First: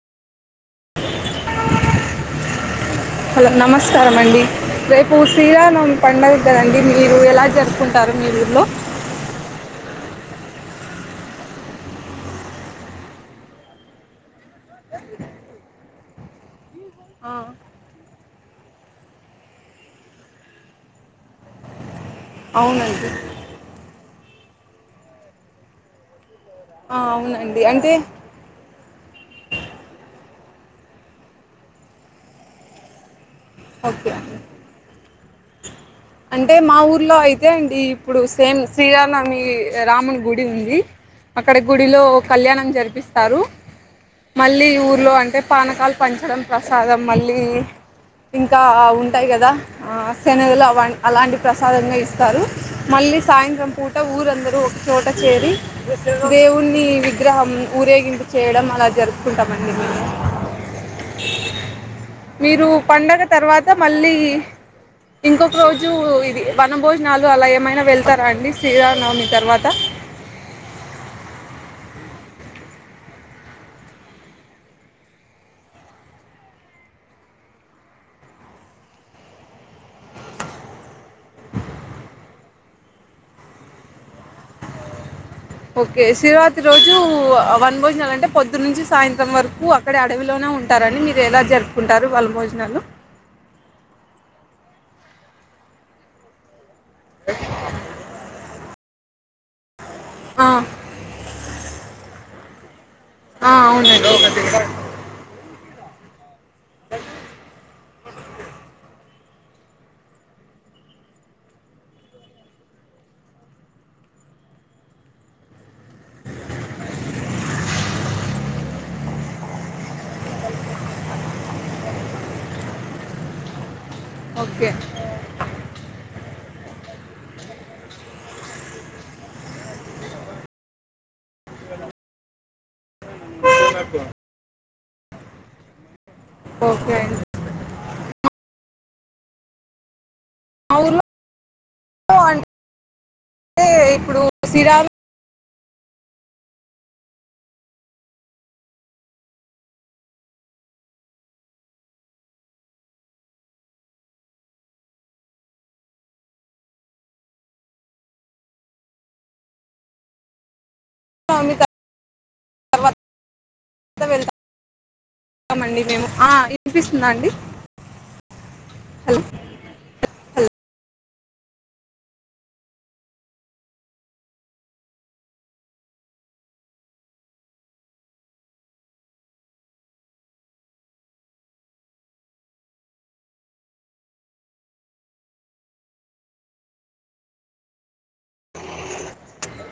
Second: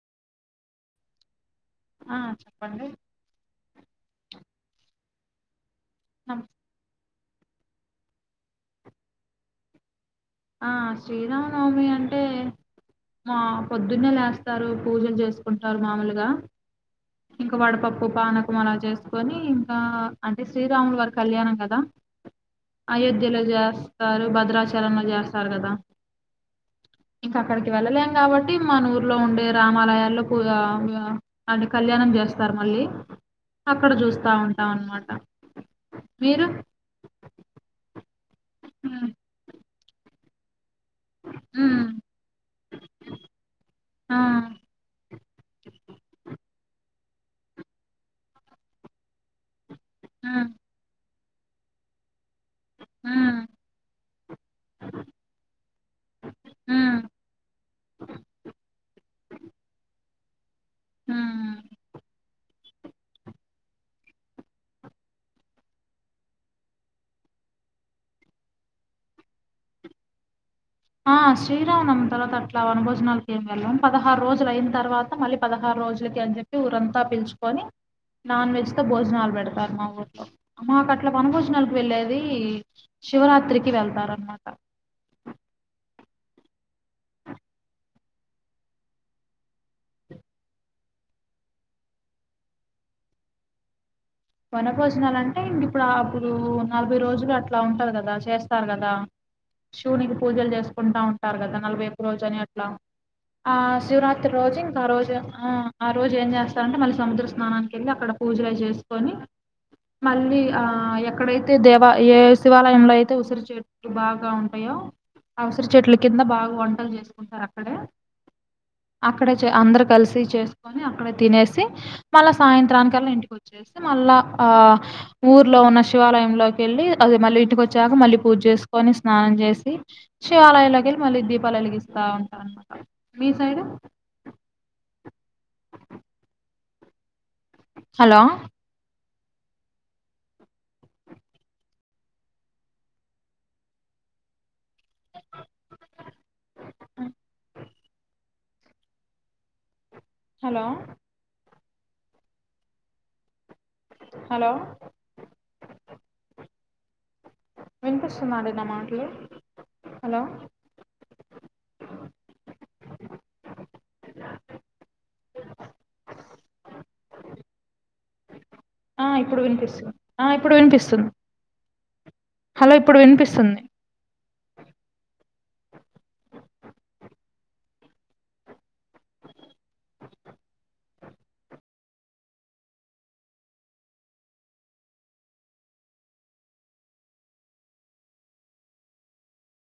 ఆ చెప్పండి హలో నమస్కారం అండి రేపు ఉసీరానుం పన్నది నమ్ తండి మీరు నువ్వు ఎలా జరుసుకుంటారు మీ ఊరిలో ఆ శ్రీరామనవమి అంటే మా పొద్దున్నే లేస్తారు పూజలు చేసుకుంటారు మామూలుగా ఇంకా వాడపాప్పు పానకం అలా చేసుకొని ఇంకా అంటే శ్రీరాములు వారి కళ్యాణం కదా అవునండి అయోధ్యలో జస్ తారు భద్రాచలంలో చేస్తారు సార్ కదా ఆ, ఇంక అవునండి అక్కడికి అంటే వెళ్ళలేం కాబట్టి మాన ఊర్లో ఉండే రామాలయాల్లో కువా ఉవా అంటే కళ్యాణం చేస్తారు మళ్ళీ అక్కడ ఓకే అ చూస్తా ఉంటాం అన్నమాట మీరు అంటే మా ఊర్లో అయితే అండి ఇప్పుడు సేమ్ ఉమ్, శ్రీరామనవమి రాము గుడి ఉంది అక్కడ ఉమ్, గుడిలో కళ్యాణం జరిపిస్తారు ఆ, మళ్ళీ ఊర్లో అంటే పానకాలు పంచడం ప్రసాదం మల్లి ఇంకా ఉంటాయి కదా ఆ ఉమ్, సెనగలు ఆ అలాంటి ప్రసాదాన్ని ఇస్తారు మళ్ళీ ఉమ్, సాయంత్రం పూట ఊరందరూ ఒక చోట చేరి దేవుణి ఉమ్, విగ్రహం ఊరేగింపు చేయడం అలా జరు కుంటామండి మేము మ్మ్ మీరు పండగా తర్వాత మళ్ళీ ఇంకొక రోజు ఇది వన భోజనాలు అలా ఏమైనా వెళ్తారా అండి శ్రీరామానవమి తర్వాత ఆ శ్రీరామనవమి తర్వాత అట్లా వనభోజనాలకి ఏం వెళ్ళం పదహారు రోజులు అయిన తర్వాత మళ్ళీ పదహారు రోజులకి అని చెప్పి ఊరంతా పిలుచుకొని నాన్ వెజ్ తో భోజనాలు పెడతారు. మా ఊర్లో మాకు అట్లా వనభోజనాలకు వెళ్ళేది శివరాత్రికి వెళ్తారు అనమాట ఓకే శివరాత్రి రోజు వనభోజనాలు అంటే పొద్దు నుంచి సాయంత్రం వరకు అక్కడ అడవిలోనే ఉంటారండి మీరు ఎలా జరుపుకుంటారు వనభోజనాలు వనభోజనాలు అంటే ఇంకా ఇప్పుడు అప్పుడు నలభై రోజులు అట్లా ఉంటారు కదా చేస్తారు కదా దా శివునికి ఆ, పూజలు చేసుకుంటా ఉంటారు కదా నలభై ఒక్క రోజు అని అట్లా ఆ శివరాత్రి రోజు ఇంకా రోజు ఆ ఆ రోజు ఏం చేస్తా స అంటే మళ్ళ సముద్ర స్నానానికి వెళ్లి అక్కడ పూజలు చేసి కొని మళ్ళీ ఆ ఎక్కడైతే దేవ ఏ శివాలయంలో అయితే ఉసిరి చెట్లు బాగా ఉంటాయో ఆ ఉసిరి చెట్ల కింద బాగా వంటలు చేసుకుంటారు అక్కడే అక్కడ అందరు కలిసి చేసుకొని అక్కడ తినేసి మళ్ళా సాయంత్రానికల్లా ఇంటికి వచ్చ చేసా మళ్ళా ఆ ఓకే ఊర్లో ఉన్న శివాలయంలోకి వెళ్ళి అది మళ్ళీ ఇంటికి వచ్చాక మళ్ళీ పూజ చేసుకొని స్నానం చేసి శివాలయంలోకి వెళ్ళి మళ్ళీ దీపాల ఎలిగిస్తా ఉంటా అన్నమాట మీ సైడ్ [inaudible] ఓకే హలో మా ఊర్లో అంటే ఇప్పుడు సిరాలు హలో హలో వినిపిస్తుద అండి నా మాటలు హలో స్వామి తలవాలా తర్వాత వెతామండి మేము ఆ వినిపిస్తుందా అండి ఆ హలో ఇప్పుడు వినిపిస్తుంది ఆ ఇప్పుడు వినిపిస్తుంది హలో ఇప్పుడు వినిపిస్తుంది